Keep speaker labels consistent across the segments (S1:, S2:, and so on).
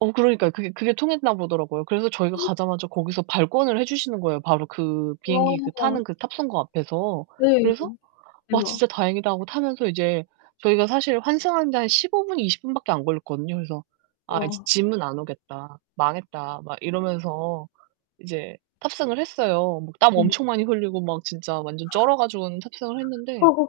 S1: 어 그러니까요. 그게 그게 통했나 보더라고요. 그래서 저희가 가자마자 거기서 발권을 해 주시는 거예요 바로 그 비행기 그 타는
S2: 와.
S1: 그 탑승구 앞에서.
S2: 네.
S1: 그래서 '와 진짜
S2: 대박.
S1: 다행이다.' 하고 타면서 이제 저희가 사실 환승하는데 한 15 분, 20 분밖에 안 걸렸거든요. 그래서 '아 이제
S2: 와.
S1: 짐은 안 오겠다. 망했다.' 막 이러면서 이제 탑승을 했어요. 뭐 땀
S2: 네.
S1: 엄청 많이 흘리고 막 진짜 완전 쩔어 가지고는 탑승을 했는데
S2: 허허.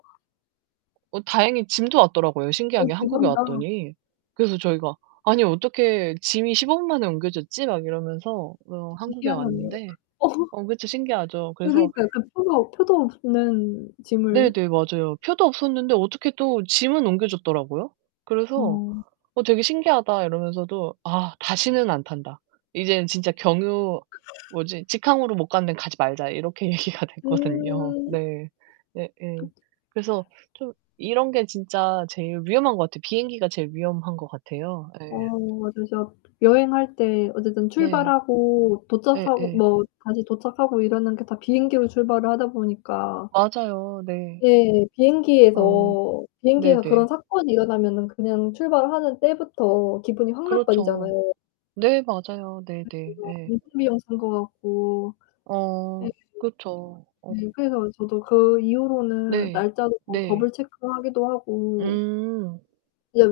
S1: 어 다행히 짐도 왔더라고요
S2: 어
S1: 신기하게 한국에
S2: 대박이다.
S1: 왔더니. 그래서 저희가 "아니 어떻게 짐이 15 분 만에 옮겨졌지?" 막 이러면서 어
S2: 진짜
S1: 한국에
S2: 희한하네요.
S1: 왔는데 어 그쵸 신기하죠.
S2: 어
S1: 그래서
S2: 그니까 그 표도 표도 없는 짐을
S1: 네네 맞아요. 표도 없었는데 어떻게 또 짐은 옮겨 줬더라고요. 그래서
S2: 어.
S1: "어 되게 신기하다." 이러면서도 "아 다시는 안 탄다. 이제는 진짜 경유 뭐지 직항으로 못 가는데 가지 말자." 이렇게 얘기가 됐거든요.
S2: 음. 그렇죠.
S1: 네. 예예. 그래서 좀 이런 게 진짜 제일 위험한 것 같아. 비행기가 제일 위험한 것 같아요.
S2: 어
S1: 예.
S2: 맞아요 진짜 여행할 때 어쨌든
S1: 네.
S2: 출발하고 도착하고
S1: 예예.
S2: 뭐 다시 도착하고 이러는 게 다 비행기로 출발을 하다 보니까
S1: 맞아요. 네.
S2: 네
S1: 어
S2: 비행기에서 비행기에서
S1: 네네.
S2: 그런 사건이 일어나면은 그냥 출발하는 때부터 기분이 확
S1: 그렇죠.
S2: 나빠지잖아요.
S1: 네 맞아요. 네네 예.
S2: [unintelligible] 산 것 같고 네.
S1: 어 그렇죠. 어.
S2: 네 그래서 저도 그 이후로는
S1: 네.
S2: 날짜도 더
S1: 네.
S2: 더블 체크하기도 하고
S1: 음.
S2: 이제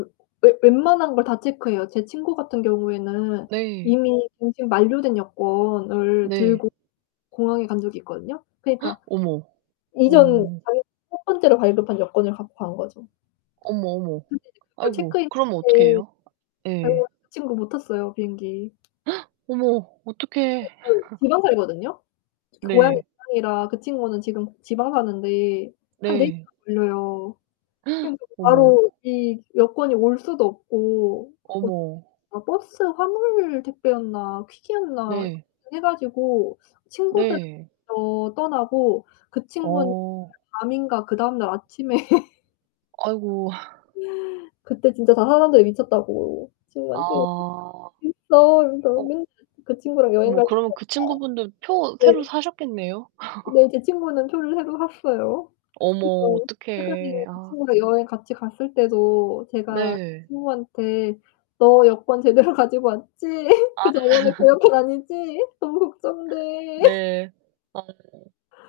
S2: 웨 웬만한 걸 다 체크해요. 제 친구 같은 경우에는
S1: 네.
S2: 이미 갱신 만료된 여권을
S1: 네.
S2: 들고 공항에 간 적이 있거든요. 그러니까
S1: 어머.
S2: 이전
S1: 어.
S2: 자기 1 번째로 발급한 여권을 갖고 간 거죠.
S1: 어머, 어머
S2: 근데 이제 그걸
S1: 아이고.
S2: 체크인
S1: 그럼
S2: 때
S1: 어떻게
S2: 그래
S1: 해요? 예.
S2: 가지고 그 친구 못 탔어요 비행기.
S1: 어머 어떡해.
S2: 걔 또 지방 살거든요. 그 고향이
S1: 네.
S2: 지방이라 그 친구는 지금 지방 사는데 한 4 시간
S1: 네.
S2: 걸려요. 그러니까 그
S1: 어머.
S2: 바로 이 여권이 올 수도 없고 뭐지
S1: 어머.
S2: 막 버스 화물 택배였나 퀵이었나 그
S1: 네.
S2: 해 가지고 친구들
S1: 네.
S2: 어 떠나고 그 친구는
S1: 어.
S2: 밤인가 그다음 날 아침에
S1: 아이고.
S2: 그때 진짜 다 사람들이 미쳤다고
S1: 아.
S2: 친구한테 "있어." 이러면서
S1: 어.
S2: 맨날 그 친구랑 여행
S1: 뭐
S2: 갈
S1: 그러면 그 친구분도 표
S2: 때마다
S1: 새로
S2: 네.
S1: 사셨겠네요?
S2: 네 제 친구는 표를 새로 샀어요.
S1: 어머
S2: 그래서 최근에
S1: 어떡해
S2: 그
S1: 아.
S2: 친구랑 여행 같이 갔을 때도 제가
S1: 네.
S2: 친구한테 "너 여권 제대로 가지고 왔지? 그
S1: 아.
S2: 저번에 그 여권 아니지? 너무 걱정 돼."
S1: 네. 맞아요.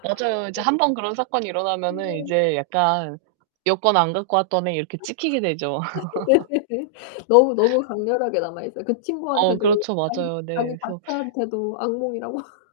S1: 맞아요. 이제 1 번 그런 사건이 일어나면은
S2: 네.
S1: 이제 약간 '여권 안 갖고 왔던 애.' 이렇게 찍히게 되죠.
S2: 네네네. 너무 너무 강렬하게 남아 있어요. 그
S1: 어
S2: 친구한테도
S1: 그렇죠
S2: 자기
S1: 맞아요.
S2: 자기
S1: 네. 그래서
S2: 자체한테도 악몽이라고